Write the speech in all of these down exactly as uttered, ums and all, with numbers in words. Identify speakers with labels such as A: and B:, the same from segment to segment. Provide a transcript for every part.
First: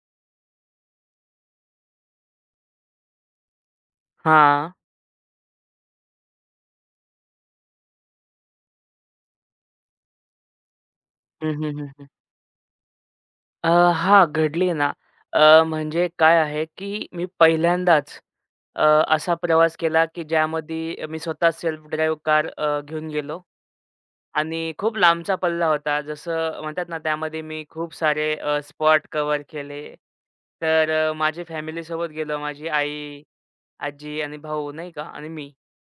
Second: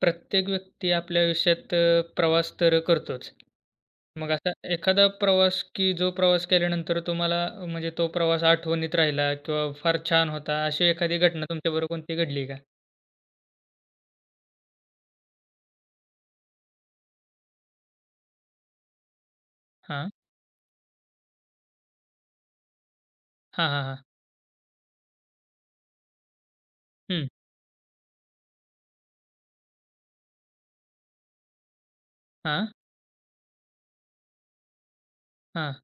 A: प्रत्येक व्यक्ती आपल्या आयुष्यात अ, प्रवास तर करतोच. मग असा
B: हां.
A: एखादा प्रवास, की जो प्रवास केल्यानंतर तुम्हाला अ, म्हणजे तो प्रवास आठवणीत राहिला किंवा फार छान होता, अशी एखादी घटना
B: हं, हं,
A: तुमच्याबरोबर
B: हं, हं.
A: कोणती घडली का?
B: अ, हां, घडली ना. अ, म्हणजे काय आहे, की मी पहिल्यांदाच अ, असा प्रवास केला,
A: हां.
B: की ज्यामध्ये मी स्वतः सेल्फ ड्राईव्ह कार अ, घेऊन गेलो.
A: हां, हां, हां.
B: आणि खूप लांबचा पल्ला होता. जसं म्हणतात ना,
A: हं.
B: त्यामध्ये मी खूप सारे अ, स्पॉट कव्हर केले. तर अ, माझी फॅमिलीसोबत गेलो.
A: हां,
B: माझी आई, आजी आणि भाऊ नाही का आणि मी.
A: हां,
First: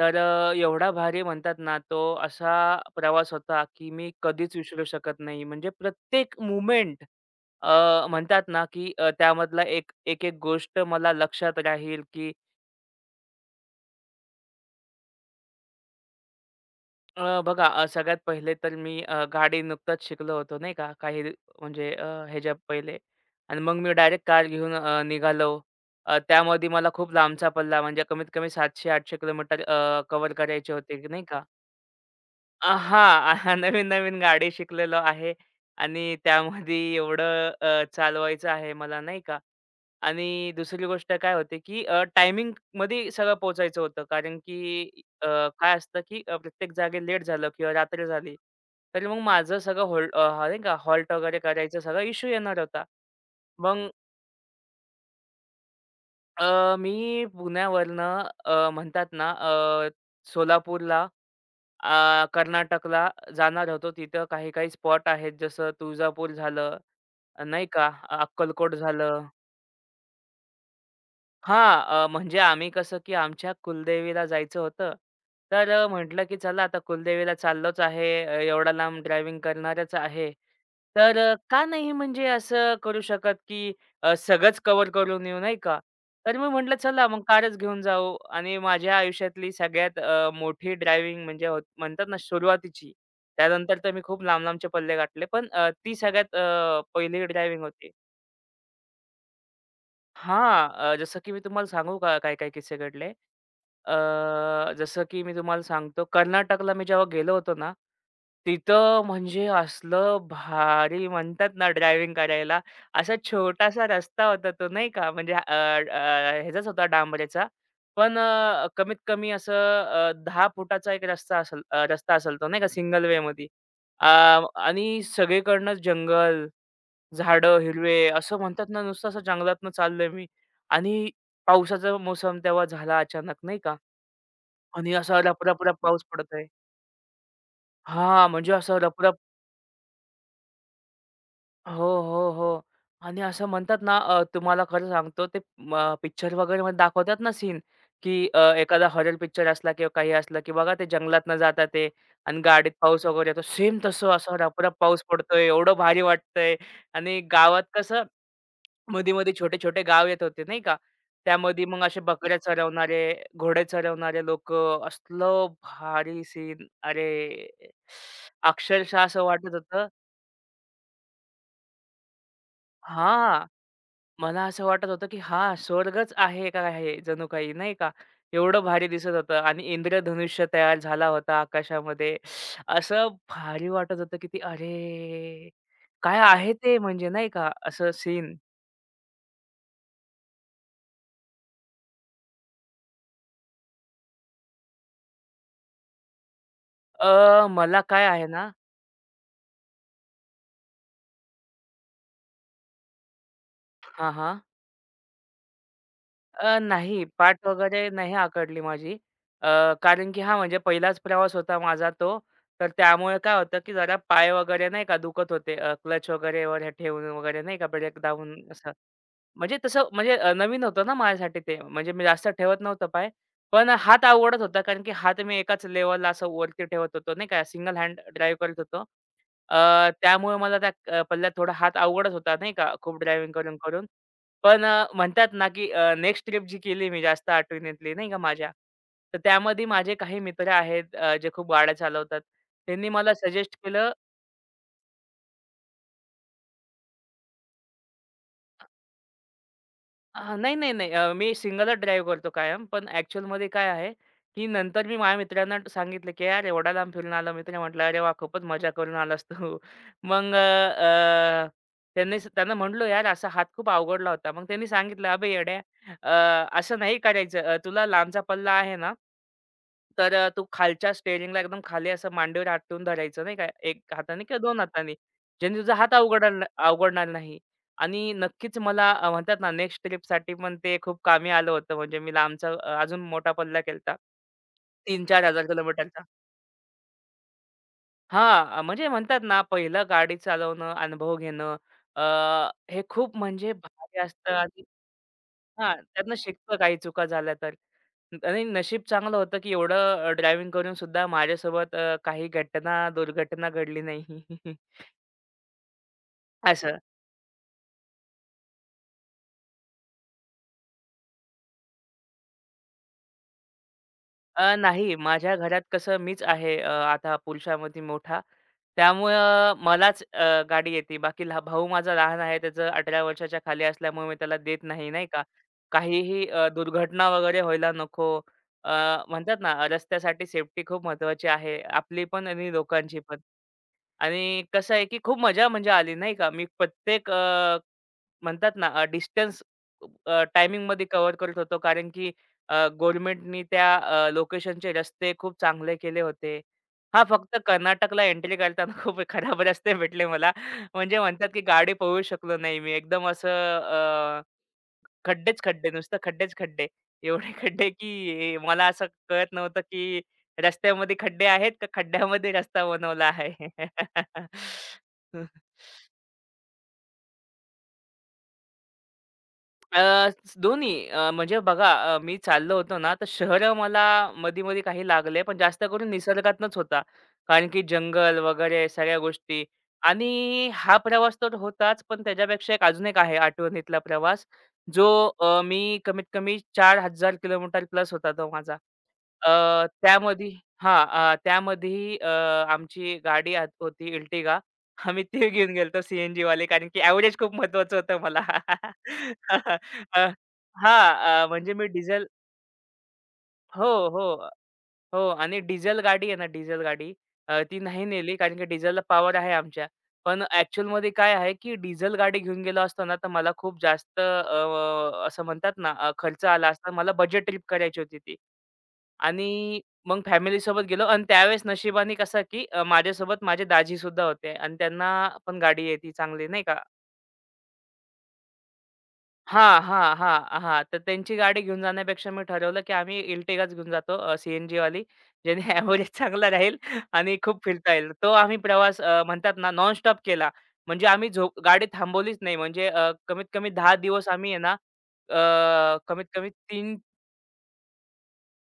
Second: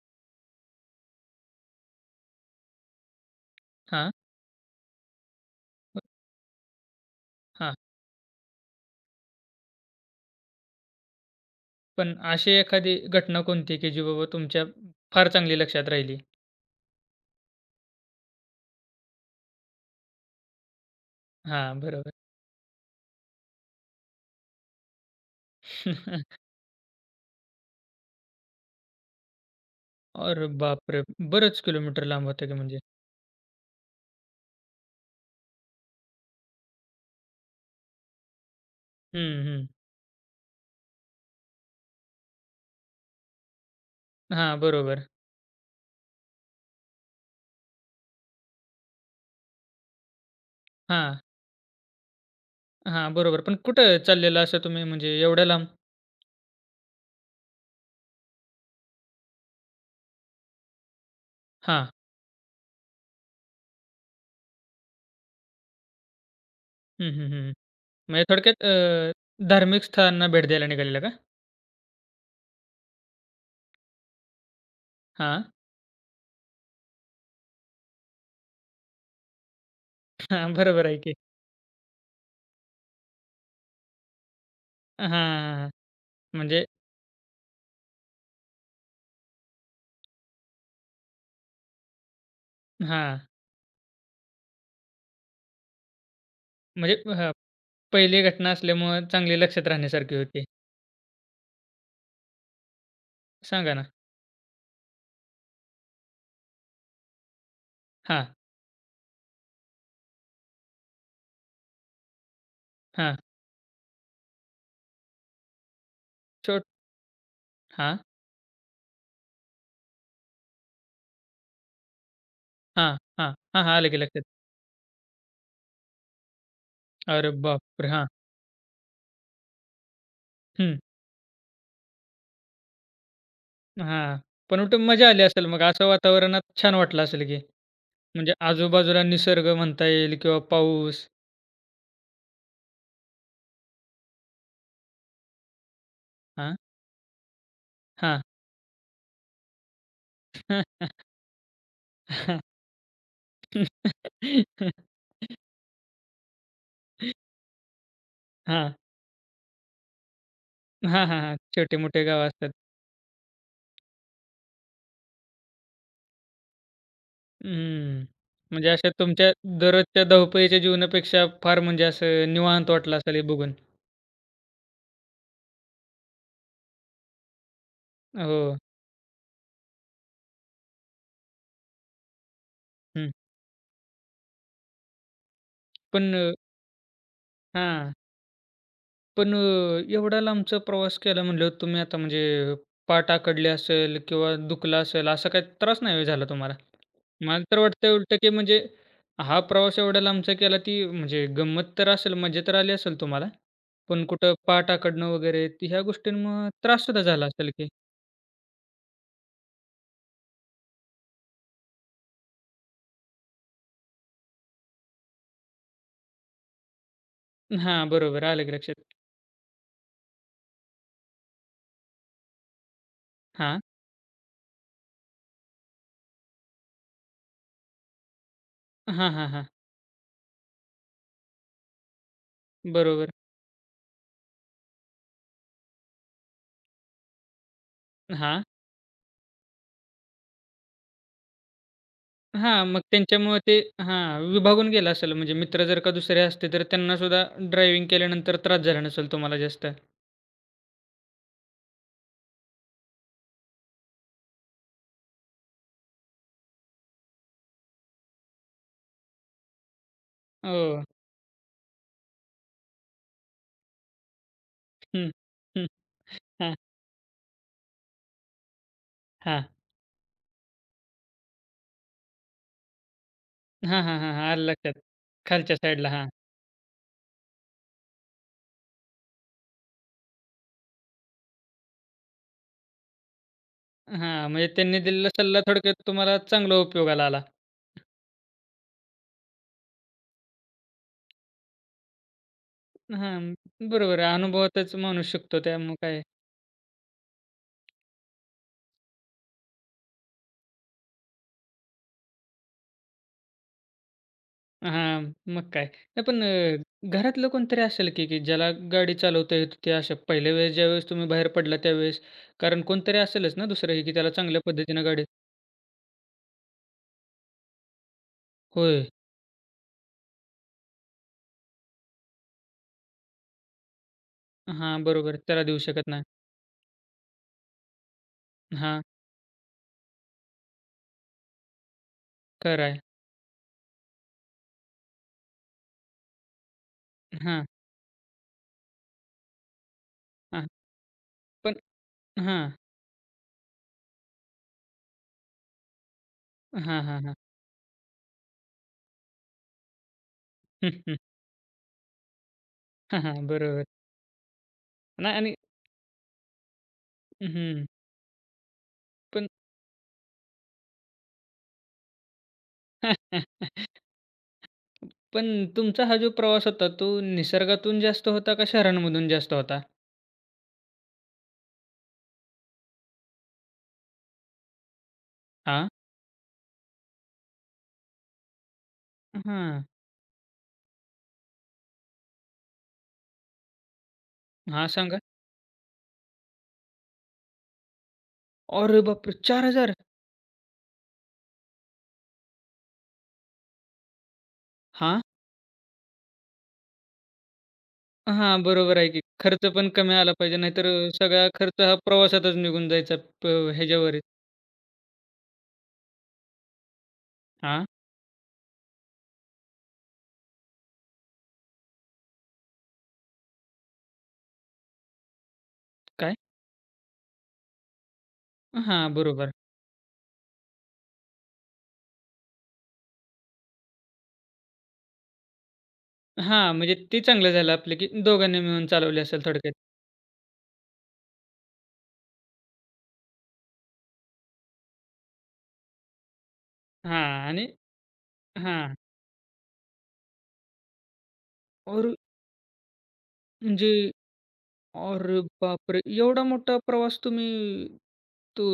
B: तर अ, एवढा भारी म्हणतात ना, तो असा प्रवास होता, की मी
A: हां,
B: कधीच विसरू शकत नाही. म्हणजे प्रत्येक मोमेंट
A: हां.
B: म्हणतात ना, की अ, त्यामधला एक एक-एक गोष्ट मला लक्षात राहील,
A: पण
B: की
A: अशी एखादी घटना कोणती, की जी बाबा तुमच्या फार चांगली लक्षात राहिली?
B: अ, बघा अ, सगळ्यात पहिले तर मी अ, गाडी नुकतंच शिकलो होतो नाही का, काही दि-
A: हां,
B: म्हणजे अ,
A: बरोबर.
B: ह्याच्या पहिले आणि मग मी डायरेक्ट कार घेऊन अ, निघालो. अ, त्यामध्ये मला खूप लांबचा पल्ला म्हणजे कमीत कमी सातशे ते आठशे किलोमीटर अ, कव्हर
A: अरे
B: करायचे होते,
A: बापरे!
B: की नाही का.
A: बरेच किलोमीटर लांब होतं की
B: अ,
A: म्हणजे.
B: हां, नवीन-नवीन गाडी शिकलेलो आहे आणि त्यामध्ये एवढं अ, चालवायचं आहे मला नाही का.
A: हं, हं.
B: आणि दुसरी गोष्ट काय होते, की अ, टायमिंगमध्ये सगळं पोहोचायचं होतं. कारण
A: हां,
B: की
A: बरोबर.
B: अ, काय असतं, की अ, प्रत्येक जागी लेट झालं किंवा रात्र झाली, तर मग माझं सगळं हॉल्ट अ, नाही का हॉल्ट
A: हां.
B: वगैरे करायचा सगळा इश्यू येणार होता.
A: हां, बरोबर. पण
B: मग
A: कुठं चाललेला असं तुम्ही म्हणजे एवढ्या लांब?
B: अ, मी पुण्यावरनं अ, म्हणतात ना अ, सोलापूरला,
A: हां.
B: अ, कर्नाटकला जाणार होतो. तिथं काही-काही स्पॉट आहेत, जसं तुळजापूर झालं,
A: हं, हं,
B: अ,
A: हं.
B: नाही का
A: म्हणजे थोडक्यात
B: अक्कलकोट
A: अ,
B: झालं.
A: धार्मिक स्थळांना भेट द्यायला निघालेला का?
B: हां, अ, म्हणजे आम्ही कसं, की आमच्या कुलदेवीला जायचं होतं.
A: हां.
B: तर अ, म्हटलं, की चला आता कुलदेवीला चाललोच आहे, अ, एवढा लांब ड्रायव्हिंग करणारच आहे.
A: हां, बरोबर आहे की.
B: तर अ, का नाही म्हणजे असं करू शकत, की अ, सगळंच कव्हर
A: हां, हां,
B: करून येऊ, नाही
A: हां.
B: का? तर मी
A: म्हणजे
B: म्हटलं, चला मग कारच घेऊन जाऊ आणि माझ्या आयुष्यातली सगळ्यात अ, मोठी ड्रायव्हिंग म्हणजे होत म्हणतात ना सुरुवातीची.
A: हां.
B: त्यानंतर तर मी खूप लांब-लांबचे पल्ले गाठले. पण अ, ती सगळ्यात अ,
A: म्हणजे
B: पहिली
A: हां,
B: ड्रायव्हिंग होती.
A: पहिली घटना असल्यामुळं चांगली लक्षात राहण्यासारखी होती.
B: हां, अ, जसं की मी तुम्हाला सांगू का काय-काय किस्से घडले?
A: सांगा ना?
B: अ, जसं की मी तुम्हाला सांगतो, कर्नाटकला मी जेव्हा गेलो होतो ना,
A: हां,
B: तिथं म्हणजे असलं भारी म्हणतात ना ड्रायव्हिंग करायला. असा
A: हां.
B: छोटासा रस्ता होता तो नाही का, म्हणजे अ, अ,
A: छोट
B: ह्याचाच होता डांबरेचा.
A: हां,
B: पण अ, कमीत कमी असं अ, दहा फुटाचा एक रस्ता असेल अ, रस्ता असेल तो नाही का
A: हां,
B: सिंगल
A: हां.
B: वेमध्ये.
A: हां, हां. आलं की
B: अ,
A: लक्षात.
B: आणि सगळीकडनं जंगल,
A: अरे
B: झाडं
A: बापरे!
B: हिरवे
A: हां.
B: असं म्हणतात ना, नुसतं असं जंगलातनं चाललोय मी
A: हं.
B: आणि पावसाचा मोसम तेव्हा झाला अचानक नाही का.
A: हां. पण उलट
B: आणि
A: मजा
B: असा
A: आली असेल मग
B: रपरप, रप
A: असं
B: पाऊस पडत
A: वातावरणात
B: आहे.
A: छान वाटलं असेल की.
B: हां,
A: म्हणजे
B: म्हणजे असा
A: आजूबाजूला
B: रपरप,
A: निसर्ग म्हणता येईल किंवा पाऊस.
B: हो, हो, हो. आणि असं म्हणतात ना, अ, तुम्हाला खरं सांगतो ते म पिक्चर
A: हां,
B: वगैरेमध्ये दाखवतात ना सीन,
A: हां.
B: की अ, एखादा हॉरर पिक्चर असला किंवा काही असलं, की बघा ते जंगलातनं जातात ते आणि गाडीत पाऊस वगैरे येतो. सेम तसं असं रपरप पाऊस पडतोय, एवढं भारी वाटतंय आणि गावात कसं
A: हां.
B: मध्ये-मध्ये छोटे-छोटे गाव येत होते नाही का?
A: हां, हां, हां.
B: त्यामध्ये मग असे
A: छोटे-मोठे गावं
B: बकऱ्या
A: असतात.
B: चरवणारे, घोडे चरवणारे लोकं, असलं भारी सीन. अरे!
A: हं. म्हणजे अशा
B: अक्षरशः असं
A: तुमच्या
B: वाटत होतं
A: दररोजच्या धावपळीच्या जीवनापेक्षा फार म्हणजे असं निवांत वाटलं असेल हे
B: हां.
A: बघून.
B: मला असं वाटत होतं, की हा स्वर्गच आहे का हे जणू काही नाही का.
A: हो.
B: एवढं भारी दिसत होतं आणि इंद्रधनुष्य तयार झाला होता आकाशामध्ये. असं
A: हं.
B: भारी वाटत होतं, की ते अरे!
A: पण
B: काय
A: अ,
B: आहे ते म्हणजे नाही का असं
A: हां.
B: सीन.
A: पण अ, एवढा लांबचा प्रवास केला म्हणल्यावर तुम्ही आता म्हणजे पाठ आखडले असेल किंवा दुखलं असेल असा काही त्रास नाही झाला तुम्हाला?
B: अ,
A: मला तर
B: मला
A: वाटतंय
B: काय
A: उलटं,
B: आहे
A: की
B: ना
A: म्हणजे हा प्रवास एवढा लांबचा केला, ती म्हणजे गंमत तर असेल, मजा तर आली असेल तुम्हाला. पण
B: हां,
A: कुठं
B: हां.
A: पाठ अकडणं वगैरे ती ह्या गोष्टींमुळं
B: अ,
A: त्रास सुद्धा
B: नाही
A: झाला
B: पाठ
A: असेल की
B: वगैरे नाही आखडली माझी. अ, कारण की हा म्हणजे पहिलाच प्रवास होता माझा तो. तर त्यामुळे काय होतं, की जरा पाय वगैरे नाही का दुखत होते. अ, क्लच वगैरेवर ठेवून वगैरे नाही का
A: हां,
B: ब्रेक
A: बरोबर.
B: दाबून
A: आलं की
B: असं.
A: लक्षात.
B: म्हणजे तसं म्हणजे अ, नवीन होतं ना माझ्यासाठी ते. म्हणजे मी जास्त ठेवत नव्हतो पाय.
A: हां.
B: पण हात आवडत होता कारण की हात मी एकाच लेव्हलला असं वरती ठेवत होतो नाही का, सिंगल हँड ड्राईव्ह करत होतो.
A: हां, हां, हां.
B: अ, त्यामुळे मला त्या अ, पल्ल्यात थोडा हात अवघडच होता नाही का, खूप
A: बरोबर.
B: ड्रायव्हिंग करून, करून. पण अ, म्हणतात ना की नेक्स्ट ट्रिप जी केली मी जास्त आठवणीतली नाही का
A: हां.
B: माझ्या, तर त्यामध्ये माझे काही मित्र आहेत अ, जे खूप गाड्या चालवतात.
A: हां, मग
B: त्यांनी मला
A: त्यांच्यामुळे
B: सजेस्ट
A: ते
B: केलं.
A: हां, विभागून गेलं असेल म्हणजे मित्र जर का दुसरे असते, तर त्यांना सुद्धा ड्रायव्हिंग केल्यानंतर त्रास झाला नसेल तुम्हाला जास्त.
B: हां, नाही, नाही, नाही. अ, मी सिंगलच ड्राईव्ह करतो कायम. पण ॲक्चुअलमध्ये काय आहे, की नंतर मी माझ्या मित्रांना सांगितलं, की "यार एवढा लांब फिरून आला." मित्र म्हटला, "अरे वाह! खूपच मजा करून आलास तू." मग
A: हो.
B: अ, अ, त्यांनी स- त्यांना म्हटलो, "यार असा हात खूप अवघडला होता." मग त्यांनी सांगितलं,
A: हं,
B: "अबे येड्या,
A: हं.
B: अ,
A: हां,
B: असं नाही करायचं. अ, तुला लांबचा पल्ला आहे ना,
A: हां.
B: तर अ, तू खालच्या स्टेअरिंगला एकदम खाली असं मांडीवर हात ठेवून धरायचं नाही का, एक
A: हां, हां, हां,
B: हाताने
A: हां.
B: किंवा
A: आलं
B: दोन
A: लक्षात.
B: हाताने.
A: खालच्या
B: ज्याने तुझा
A: साईडला.
B: हात
A: हां.
B: अवघडणार अवघडणार नाही." आणि नक्कीच मला अ, म्हणतात ना नेक्स्ट ट्रिपसाठी पण ते खूप कामी आलं होतं. म्हणजे मी लांबचा अ, अजून मोठा पल्ला केलता.
A: हां, म्हणजे त्यांनी दिलेला सल्ला
B: तीन ते चार हजार
A: थोडक्यात
B: किलोमीटरचा.
A: तुम्हाला चांगला उपयोगाला आला.
B: हां, म्हणजे म्हणतात ना पहिलं गाडी चालवणं, अनुभव घेणं अ, हे खूप
A: हां,
B: म्हणजे भारी
A: बरोबर आहे.
B: असतं आणि
A: अनुभवातच माणूस शिकतो त्या
B: हां,
A: मग काय
B: त्यातनं शिकतो काही चुका झाल्या तर. आणि नशीब चांगलं होतं, की एवढं ड्रायव्हिंग करून सुद्धा माझ्यासोबत अ, काही घटना, दुर्घटना घडली नाही.
A: हां, मग काय. नाही पण
B: असं.
A: अ, घरातलं कोणतरी असेल की, की ज्याला गाडी चालवता येत होती अशा पहिल्या वेळेस ज्यावेळेस तुम्ही बाहेर पडला त्यावेळेस. कारण कोणतरी असेलच ना दुसरंही की त्याला चांगल्या
B: अ,
A: पद्धतीनं
B: नाही.
A: गाडी
B: माझ्या घरात कसं मीच आहे अ, आता पुरुषामध्ये मोठा.
A: होय.
B: त्यामुळं मलाच अ, गाडी येते. बाकी लहा भाऊ माझा लहान आहे. त्याचं अठरा वर्षाच्या खाली असल्यामुळे मी त्याला देत
A: हां,
B: नाही, नाही
A: बरोबर.
B: का.
A: त्याला देऊ शकत नाही.
B: काहीही अ, दुर्घटना वगैरे व्हायला नको. अ,
A: हां,
B: म्हणतात ना रस्त्यासाठी सेफ्टी खूप महत्त्वाची आहे. आपली पण आणि
A: खरं आहे.
B: लोकांची. आणि कसं आहे, की खूप मजा म्हणजे आली नाही का. मी प्रत्येक
A: हां,
B: अ, म्हणतात ना अ, डिस्टन्स अ,
A: हां.
B: टायमिंगमध्ये कव्हर करत होतो.
A: पण
B: कारण की
A: हां.
B: अ, गव्हर्नमेंटनी त्या अ, लोकेशनचे रस्ते खूप चांगले केले होते.
A: हां, हां,
B: हां,
A: हां.
B: फक्त कर्नाटकला एंट्री करताना खूप खराब रस्ते भेटले मला.
A: हं, हं.
B: म्हणजे म्हणतात, की गाडी पळवू शकलो नाही मी.
A: हां,
B: एकदम
A: हां.
B: असं
A: बरोबर. नाही आणि
B: खड्डेच खड्डे, नुसतं खड्डेच खड्डे. एवढे
A: हं,
B: खड्डे की मला असं
A: पण
B: कळत नव्हतं की रस्त्यामध्ये खड्डे आहेत का खड्ड्यामध्ये रस्ता बनवला आहे. हम्म.
A: पण तुमचा हा जो प्रवास होता, तो निसर्गातून जास्त होता का शहरांमधून जास्त होता?
B: अ, दोन्ही अ, म्हणजे बघा अ, मी चाललो होतो ना, तर शहर मला मधी-मधी काही लागले, पण जास्त
A: हां.
B: करून निसर्गातनंच होता. कारण की जंगल वगैरे सगळ्या गोष्टी.
A: हां.
B: आणि हा प्रवास तर होताच, पण त्याच्यापेक्षा एक अजून एक आहे आठवणीतला प्रवास,
A: हां,
B: जो
A: सांगा.
B: अ, मी कमीत कमी चार हजार किलोमीटर प्लस होता तो माझा.
A: अरे बापरे!
B: अ,
A: चार हजार
B: त्यामध्ये हां, अ, त्यामध्ये अ, आमची गाडी आत होती Ertiga.
A: हां.
B: आम्ही ते घेऊन गेलतो सीएनजी वाले कारण की ॲव्हरेज खूप महत्वाचं होतं मला.
A: हां, बरोबर आहे की. खर्च पण कमी
B: अ,
A: आला पाहिजे, नाहीतर
B: हां,
A: अ,
B: अ,
A: सगळा
B: म्हणजे
A: खर्च
B: मी
A: हा
B: डिझेल
A: प्रवासातच निघून जायचा प
B: हो,
A: ह्याच्यावरच.
B: हो, हो. आणि डिझेल गाडी आहे ना डिझेल गाडी अ, ती
A: हां,
B: नाही नेली कारण की डिझेलला पॉवर आहे आमच्या. पण ॲक्चुअलमध्ये काय आहे की डिझेल गाडी घेऊन गेलो असतो ना, तर मला खूप जास्त अ, असं म्हणतात ना अ,
A: काय?
B: खर्च आला असता. मला बजेट ट्रिप करायची होती ती.
A: हां, बरोबर.
B: आणि मग फॅमिलीसोबत गेलो आणि त्यावेळेस नशिबाने कसं की अ, माझ्यासोबत माझे दाजीसुद्धा होते आणि त्यांना पण गाडी आहे ती चांगली नाही
A: हां,
B: का.
A: म्हणजे ते चांगलं झालं आपलं, की दोघांनी मिळून चालवली असेल थोडक्यात.
B: हां, हां, हां, हां. तर त्यांची गाडी घेऊन जाण्यापेक्षा मी ठरवलं, की आम्ही Ertigaच घेऊन जातो अ, वाली एन जीवाली ज्याने ॲव्हरेज चांगला राहील
A: हां
B: आणि खूप
A: आणि
B: फिरता येईल. तो आम्ही
A: हां.
B: प्रवास अ, म्हणतात ना नॉनस्टॉप केला. म्हणजे आम्ही झोप गाडी
A: और
B: थांबवलीच नाही. म्हणजे अ, कमीत कमी
A: म्हणजे
B: दहा दिवस आम्ही आहे ना
A: अरे
B: अ,
A: बापरे!
B: कमीत
A: एवढा
B: कमी
A: मोठा
B: तीन
A: प्रवास तुम्ही तो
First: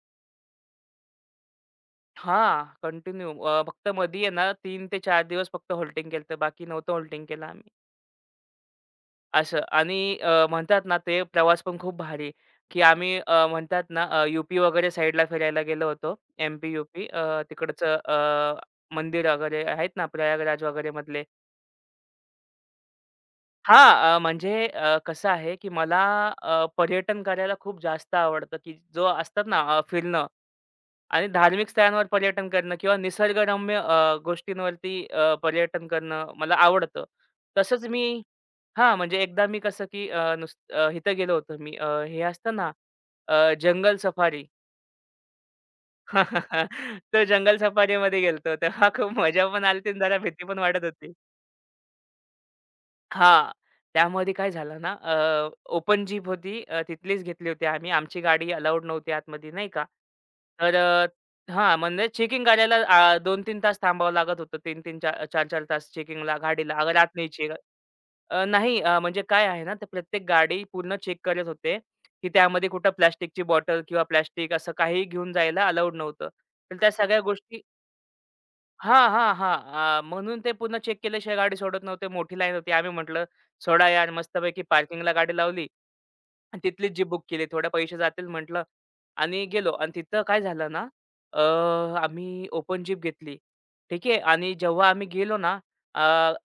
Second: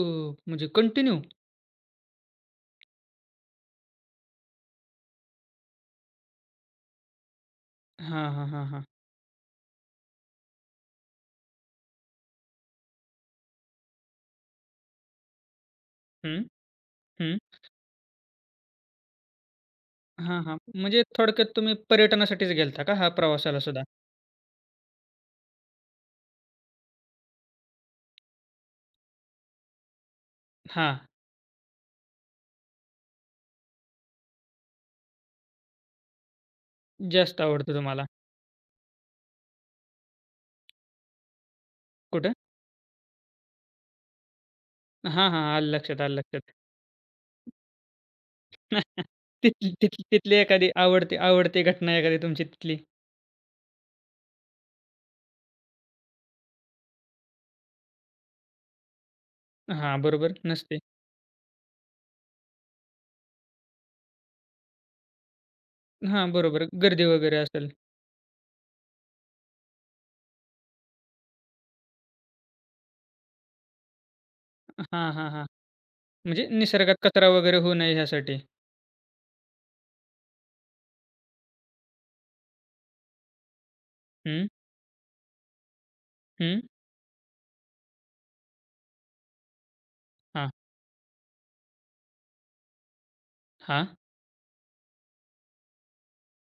A: म्हणजे कंटिन्यू?
B: हां, कंटिन्यू फक्त मधी आहे ना तीन ते चार दिवस फक्त हॉल्टिंग केलं बाकी नव्हतं हॉल्टिंग केलं
A: हां, हां, हां, हां.
B: असं. आणि अ, म्हणतात ना, ते प्रवास पण खूप भारी, की आम्ही अ, म्हणतात ना, अ, यू वगैरे साईडला फिरायला गेलो होतो.
A: हं,
B: एम-पी, यू
A: हं.
B: अ, तिकडचं अ, मंदिर वगैरे आहेत ना,
A: हां, हां.
B: प्रयागराज वगैरे
A: म्हणजे
B: मधले.
A: थोडक्यात तुम्ही पर्यटनासाठीच गेलता का हा प्रवासाला सुद्धा?
B: हां, अ, म्हणजे अ, कसं आहे, की मला अ, पर्यटन करायला खूप जास्त आवडतं, की जो असतात ना, अ, फिरणं.
A: हां,
B: आणि धार्मिक स्थळांवर पर्यटन करणं किंवा निसर्गरम्य अ, गोष्टींवरती अ, पर्यटन करणं मला आवडतं.
A: जास्त आवडतं
B: तसंच मी
A: तुम्हाला.
B: हां, म्हणजे एकदा मी कसं की अ, नुस अ, इथं गेलो होतो मी अ, हे
A: कुठं?
B: असतं ना अ, जंगल सफारी.
A: हां, हां. आलं लक्षात, आलं लक्षात.
B: तर जंगल सफारीमध्ये गेलो होतो. तेव्हा खूप मजा पण
A: तिथली
B: आली होती आणि
A: तिथली
B: जरा
A: तिथली
B: भीती पण
A: एखादी
B: वाटत होती.
A: आवडती आवडती घटना एखादी तुमची तिथली?
B: हां. त्यामध्ये काय झालं ना, ओपन जीप होती. अ, तिथलीच घेतली होती आम्ही. आमची गाडी अलाऊड नव्हती आतमध्ये नाही का.
A: हां, बरोबर.
B: तर
A: नसते.
B: अ, हां, म्हणजे चेकिंग करायला अ, दोन ते तीन तास थांबावं लागत होतं. तीन तीन चा चार चार तास
A: हां,
B: चेकिंगला
A: बरोबर.
B: गाडीला अगर आत
A: गर्दी
B: न्यायची
A: वगैरे
B: आहे.
A: असेल.
B: अ, नाही अ, म्हणजे काय आहे ना, ते प्रत्येक गाडी पूर्ण चेक करत होते, की त्यामध्ये कुठं प्लास्टिकची बॉटल किंवा प्लास्टिक असं काही
A: हां, हां,
B: घेऊन
A: हां.
B: जायला अलाऊड नव्हतं.
A: म्हणजे
B: तर त्या
A: निसर्गात
B: सगळ्या
A: कचरा वगैरे
B: गोष्टी.
A: होऊ नये ह्यासाठी.
B: हां, हां, हां. अ, म्हणून ते पुन्हा चेक केल्याशिवाय गाडी सोडत नव्हते. मोठी लाईन होती. आम्ही म्हटलं, "सोडा यार."
A: हं,
B: मस्तपैकी पार्किंगला गाडी लावली
A: हं.
B: आणि तिथलीच जीप बुक केली. थोडे पैसे जातील म्हटलं. आणि गेलो आणि तिथं काय
A: हां,
B: झालं ना, अ, आम्ही ओपन जीप घेतली.
A: हां,
B: ठीक आहे आणि जेव्हा आम्ही गेलो ना, अ,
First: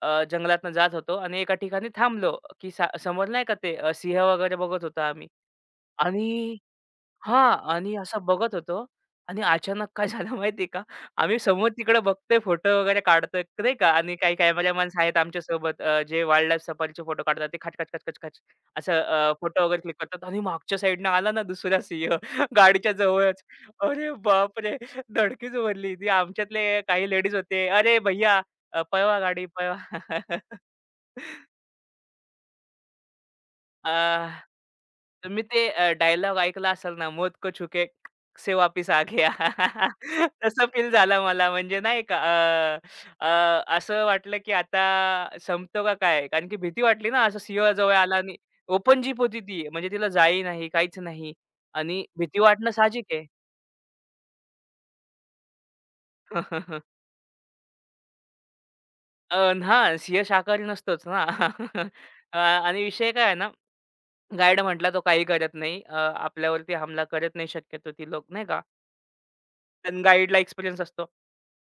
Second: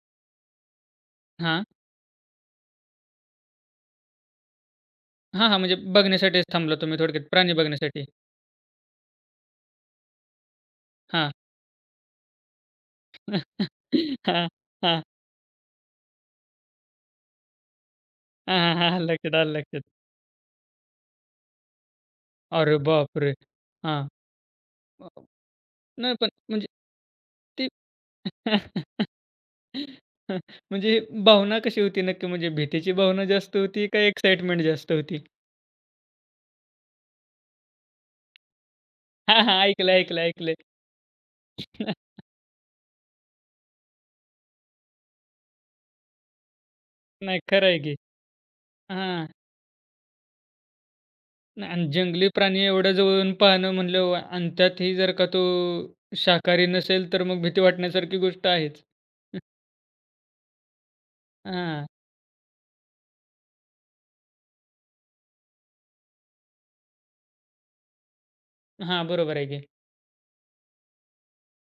B: अ, जंगलातनं जात होतो आणि एका
A: हां.
B: ठिकाणी थांबलो, की सा समोर नाही का ते अ, सिंह वगैरे बघत होतो आम्ही.
A: हां, हां. म्हणजे बघण्यासाठीच
B: आणि
A: थांबला तुम्ही थोडक्यात प्राणी
B: हां. आणि
A: बघण्यासाठी.
B: असं बघत होतो आणि अचानक काय झालं माहिती आहे का?
A: हां.
B: आम्ही समोर तिकडे बघतोय फोटो वगैरे काढतोय, क- नाही का? आणि काही
A: हां,
B: कॅमेरामन्स
A: हां.
B: आहेत आमच्यासोबत अ, जे वाईल्डलाईफ सफारीचे फोटो काढतात. ते खच, खच, खच, खच, खच
A: हां, हां. हां.
B: असं अ,
A: लक्षात, आलं
B: फोटो वगैरे
A: लक्षात.
B: क्लिक करतात आणि मागच्या साईडनं आला ना दुसरा सिंह
A: अरे
B: गाडीच्या
A: बापरे!
B: जवळच.
A: हां.
B: अरे बापरे!
A: अ,
B: धडकीच भरली. ती
A: नाही पण म्हणजे
B: आमच्यातले काही लेडीज होते.
A: ती
B: "अरे भैय्या अ, पळवा गाडी पळवा."
A: म्हणजे भावना कशी होती नक्की? म्हणजे भीतीची भावना जास्त होती का
B: अ,
A: एक्साईटमेंट जास्त होती?
B: तुम्ही ते अ, डायलॉग ऐकला असेल ना, "मौत को छूके से वापिस आ गया."
A: हां, हां. ऐकलंय, ऐकलंय, ऐकलंय.
B: तसं फील झालं मला म्हणजे नाही का अ, अ, असं वाटलं की आता संपतो का काय? कारण की भीती वाटली ना, असं
A: नाही खरं
B: सिंह
A: आहे
B: जवळ
A: की.
B: आला आणि ओपन जीप
A: हां.
B: होती ती. म्हणजे तिला जाळी नाही, काहीच नाही
A: नाही आणि
B: आणि
A: जंगली
B: भीती
A: प्राणी
B: वाटणं
A: एवढ्या
B: साहजिक आहे.
A: जवळून पाहणं म्हणल्यावर आणि त्यातही जर का तो शाकाहारी नसेल, तर मग भीती वाटण्यासारखी गोष्ट आहेच.
B: अ, हां, सिंह शाकाहारी नसतोच ना.
A: हां.
B: अ, आणि विषय काय आहे ना, गाईड म्हटला तो काही करत नाही. अ, आपल्यावरती हमला करत नाही शक्यतो ती लोक नाही का.
A: हां, बरोबर आहे की.
B: पण गाईडला एक्सपिरियन्स असतो.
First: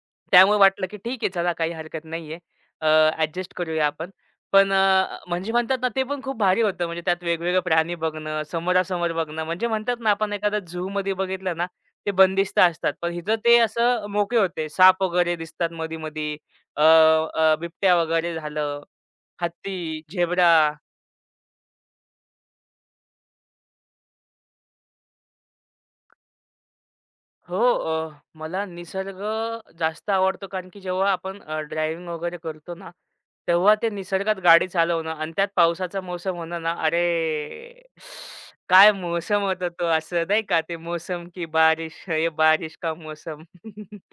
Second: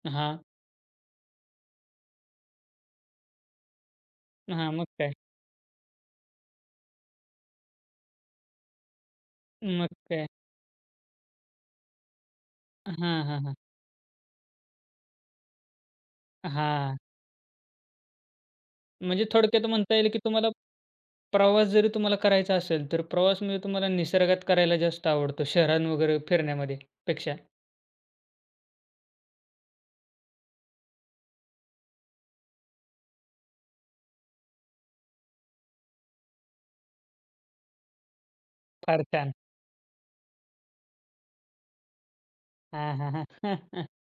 A: हां,
B: त्यामुळे वाटलं की ठीक आहे चला काही हरकत नाहीये. अ, ॲडजस्ट करूया आपण. पण
A: हां. मग काय?
B: अ, म्हणजे म्हणतात ना ते पण खूप भारी होतं. म्हणजे त्यात वेगवेगळे प्राणी बघणं, समोरासमोर बघणं म्हणजे
A: मग
B: म्हणतात ना
A: काय?
B: आपण एखादा झूमध्ये बघितलं ना, ते बंदिस्त असतात.
A: हां,
B: पण हिथं
A: हां, हां.
B: ते असं मोकळे होते. साप वगैरे दिसतात मधी-मधी. अ,
A: हां.
B: अ, बिबट्या वगैरे झालं,
A: म्हणजे थोडक्यात म्हणता
B: हत्ती,
A: येईल की तुम्हाला
B: झेब्रा.
A: प्रवास जरी तुम्हाला करायचा असेल, तर प्रवास म्हणजे तुम्हाला निसर्गात करायला जास्त आवडतो, शहरां वगैरे फिरण्यामध्ये पेक्षा?
B: हो, अ, मला निसर्ग जास्त आवडतो कारण की जेव्हा आपण ड्रायव्हिंग वगैरे करतो ना, तेव्हा ते निसर्गात गाडी चालवणं आणि त्यात पावसाचा मोसम होणं ना, अरे! काय
A: फार छान.
B: मोसम होता तो असं नाही का, ते मोसम की बारिश है ये बारिश का
A: हां, हां,
B: मोसम,
A: हां.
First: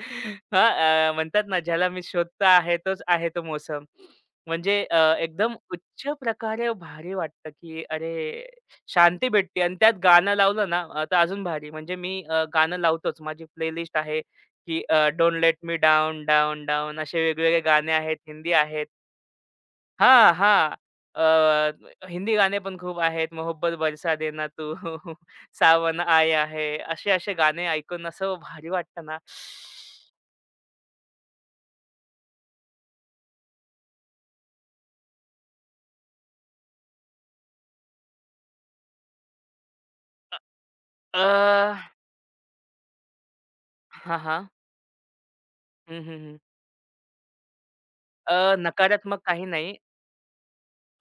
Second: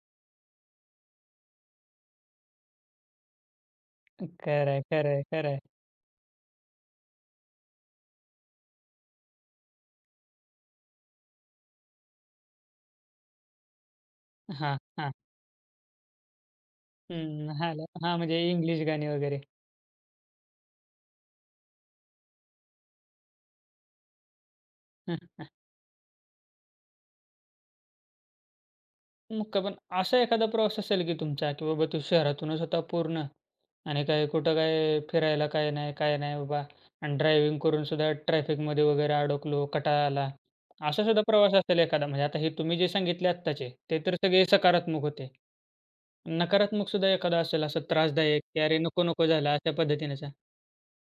B: हां, अ, म्हणतात ना, ज्याला मी शोधता आहे तोच आहे तो मोसम,
A: खरं
B: म्हणजे
A: आहे,
B: अ,
A: खरं आहे, खरं
B: एकदम
A: आहे.
B: उच्च प्रकारे भारी वाटतं की अरे शांती भेटते आणि त्यात गाणं लावलं ना अ, तर अजून भारी. म्हणजे मी अ, गाणं लावतोच. माझी प्लेलिस्ट आहे,
A: हां,
B: की अ,
A: हां.
B: Don't let me down, down, down असे
A: हं,
B: वेगवेगळे
A: हां,
B: गाणे आहेत,
A: हां, म्हणजे
B: हिंदी
A: इंग्लिश
B: आहेत.
A: गाणी वगैरे.
B: हां, हां. अ, हिंदी गाणे पण खूप आहेत. मोहब्बत बरसा देना तू, सावन आया है. असे-असे गाणे ऐकून असं भारी वाटतं ना.
A: मुक्का. पण असा एखादा प्रवास असेल की तुमचा, की बाबा तू शहरातूनच होता पूर्ण आणि काय कुठं काय फिरायला काय नाही, काय नाही बाबा आणि ड्रायव्हिंग करून सुद्धा ट्रॅफिकमध्ये वगैरे अडकलो, कंटाळा आला. असा सुद्धा प्रवास असेल
B: अ,
A: एखादा. म्हणजे आता हे तुम्ही जे सांगितले आत्ताचे, ते तर
B: हां,
A: सगळे
B: हां.
A: सकारात्मक होते.
B: हं, हं, हं.
A: नकारात्मक सुद्धा एखादा असेल असं
B: अ,
A: त्रासदायक, की "अरे नको,
B: नकारात्मक
A: नको"
B: काही
A: झाला अशा
B: नाही.
A: पद्धतीनेचा?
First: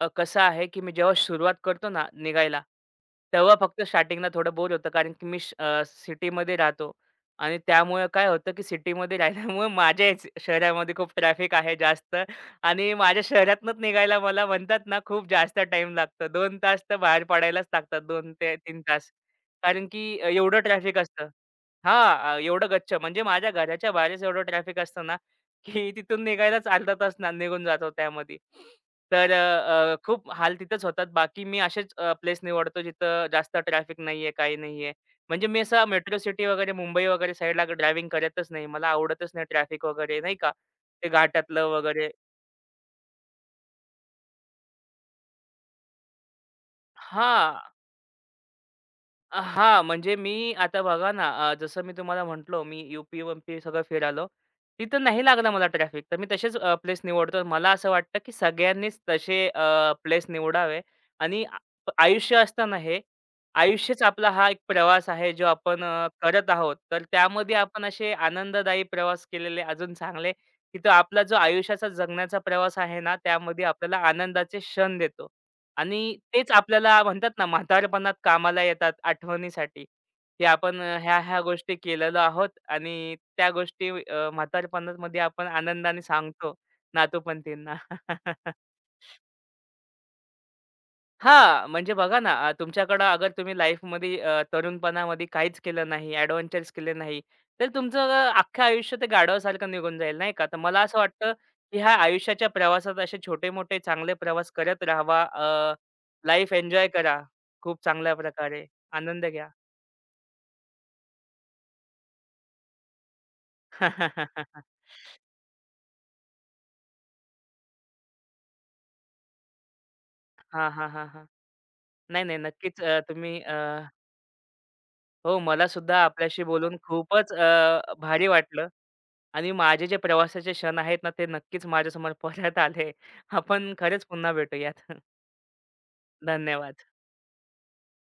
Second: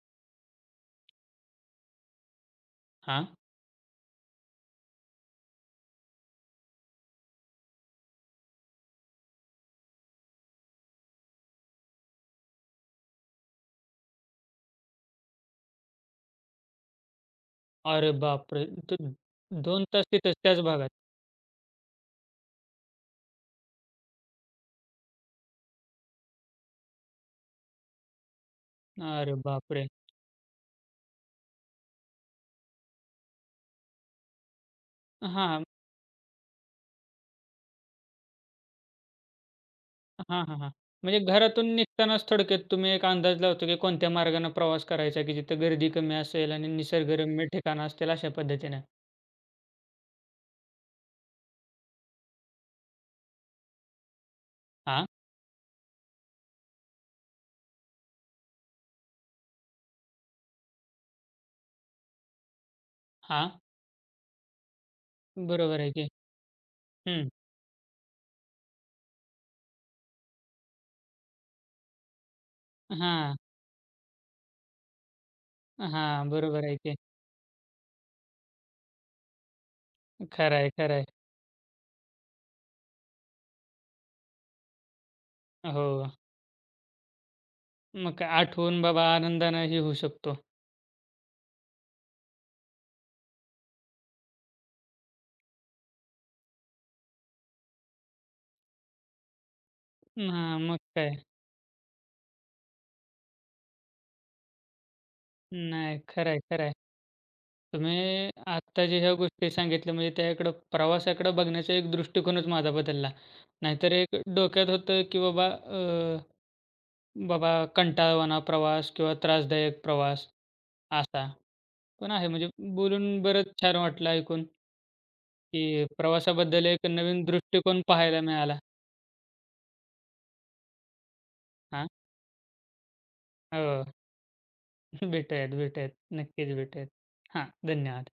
B: अ, कसं आहे, की मी जेव्हा सुरुवात करतो ना निघायला,
A: हां.
B: तेव्हा फक्त स्टार्टिंगला थोडं बोर होतं. कारण की मी सिटीमध्ये राहतो आणि त्यामुळे काय होतं, की सिटीमध्ये राहिल्यामुळे माझ्याच शहरामध्ये खूप ट्रॅफिक आहे जास्त आणि माझ्या शहरातूनच निघायला मला म्हणतात ना, खूप जास्त टाईम लागतो. दोन तास तर बाहेर पडायलाच लागतात.
A: अरे
B: दोन ते
A: बापरे!
B: तीन
A: दो
B: तास.
A: दोन
B: कारण की
A: तास
B: अ,
A: तिथेच
B: एवढं
A: त्याच भागात.
B: ट्रॅफिक असतं. हां, अ, एवढं गच्च म्हणजे माझ्या घराच्या बाहेरच एवढं ट्रॅफिक असतं ना, की तिथून निघायलाच अर्धा तास ना निघून जातो त्यामध्ये. तर
A: अरे बापरे!
B: अ, अ, खूप हाल तिथेच होतात. बाकी मी असेच प्लेस निवडतो जिथं जास्त ट्रॅफिक नाहीये, काही नाहीये. म्हणजे मी
A: हां.
B: असं मेट्रो सिटी वगैरे, मुंबई वगैरे साईडला ड्रायव्हिंग करतच नाही. मला आवडतच नाही ट्रॅफिक वगैरे नाही
A: हां,
B: का,
A: हां, हां.
B: ते
A: म्हणजे
B: घाटातलं
A: घरातून
B: वगैरे
A: निघतानाच थोडक्यात तुम्ही एक अंदाज लावतो, की कोणत्या मार्गाने प्रवास करायचा, की जिथं गर्दी कमी असेल आणि निसर्गरम्य
B: हां.
A: ठिकाणं असतील अशा पद्धतीनं.
B: अ, हां, म्हणजे मी आता बघा ना, अ, जसं मी तुम्हाला म्हटलो, मी यू-पी-एम-पी सगळं फिरालो. तिथं
A: हां,
B: नाही लागलं मला ट्रॅफिक. तर मी तसेच प्लेस निवडतो. मला असं वाटतं, की सगळ्यांनीच तसे प्लेस निवडावे आणि आ आयुष्य असताना हे
A: हां.
B: आयुष्यच आपला हा एक प्रवास आहे, जो
A: बरोबर
B: आपण
A: आहे
B: अ,
A: की.
B: करत आहोत. तर
A: हं.
B: त्यामध्ये आपण असे आनंददायी प्रवास केलेले अजून चांगले, की तो आपला जो आयुष्याचा जगण्याचा प्रवास आहे ना,
A: हां,
B: त्यामध्ये आपल्याला आनंदाचे क्षण देतो. आणि
A: हां.
B: तेच
A: बरोबर आहे की.
B: आपल्याला म्हणतात ना, म्हातारपणात कामाला येतात आठवणीसाठी, की
A: खरं आहे,
B: आपण
A: खरं
B: अ,
A: आहे.
B: ह्या-ह्या गोष्टी केलेलो आहोत आणि त्या गोष्टी अ, म्हातारपणामध्ये आपण आनंदाने
A: हो.
B: सांगतो नातूपंथींना.
A: मग काय आठवून बाबा आनंदानं हे होऊ शकतो.
B: हां, म्हणजे बघा ना, अ, तुमच्याकडं अगर तुम्ही लाईफमध्ये अ, तरुणपणामध्ये काहीच केलं नाही, एडव्हेंचर्स केले नाही, तर तुमचं अ, अख्खं आयुष्य ते गाढवासारखं निघून जाईल, नाही का? तर
A: हां, मग
B: मला असं
A: काय.
B: वाटतं, की ह्या आयुष्याच्या प्रवासात असे छोटे-मोठे चांगले प्रवास करत राहावा. अ,
A: नाही, खरं आहे,
B: लाईफ
A: खरं आहे.
B: एन्जॉय करा खूप चांगल्या
A: तुम्ही
B: प्रकारे,
A: आत्ता जे ह्या
B: आनंद घ्या.
A: गोष्टी सांगितल्या म्हणजे त्याकडं प्रवासाकडं बघण्याचा एक दृष्टिकोनच माझा बदलला. नाहीतर एक डोक्यात होतं, की बाबा अ, बाबा कंटाळवाणा प्रवास किंवा त्रासदायक प्रवास
B: हां, हां, हां, हां.
A: असा. पण
B: नाही,
A: आहे
B: नाही.
A: म्हणजे
B: नक्कीच अ,
A: बोलून
B: तुम्ही
A: बरंच छान वाटलं ऐकून,
B: हो,
A: की
B: मला सुद्धा आपल्याशी
A: प्रवासाबद्दल
B: बोलून
A: एक नवीन
B: खूपच
A: दृष्टिकोन
B: अ,
A: पाहायला
B: भारी
A: मिळाला.
B: वाटलं आणि माझे जे प्रवासाचे क्षण आहेत ना, ते नक्कीच
A: हां,
B: माझ्यासमोर परत आले. आपण
A: हो.
B: खरंच पुन्हा भेटूयात.
A: भेटूयात, भेटूयात. नक्कीच
B: धन्यवाद.
A: भेटूयात. हां, धन्यवाद.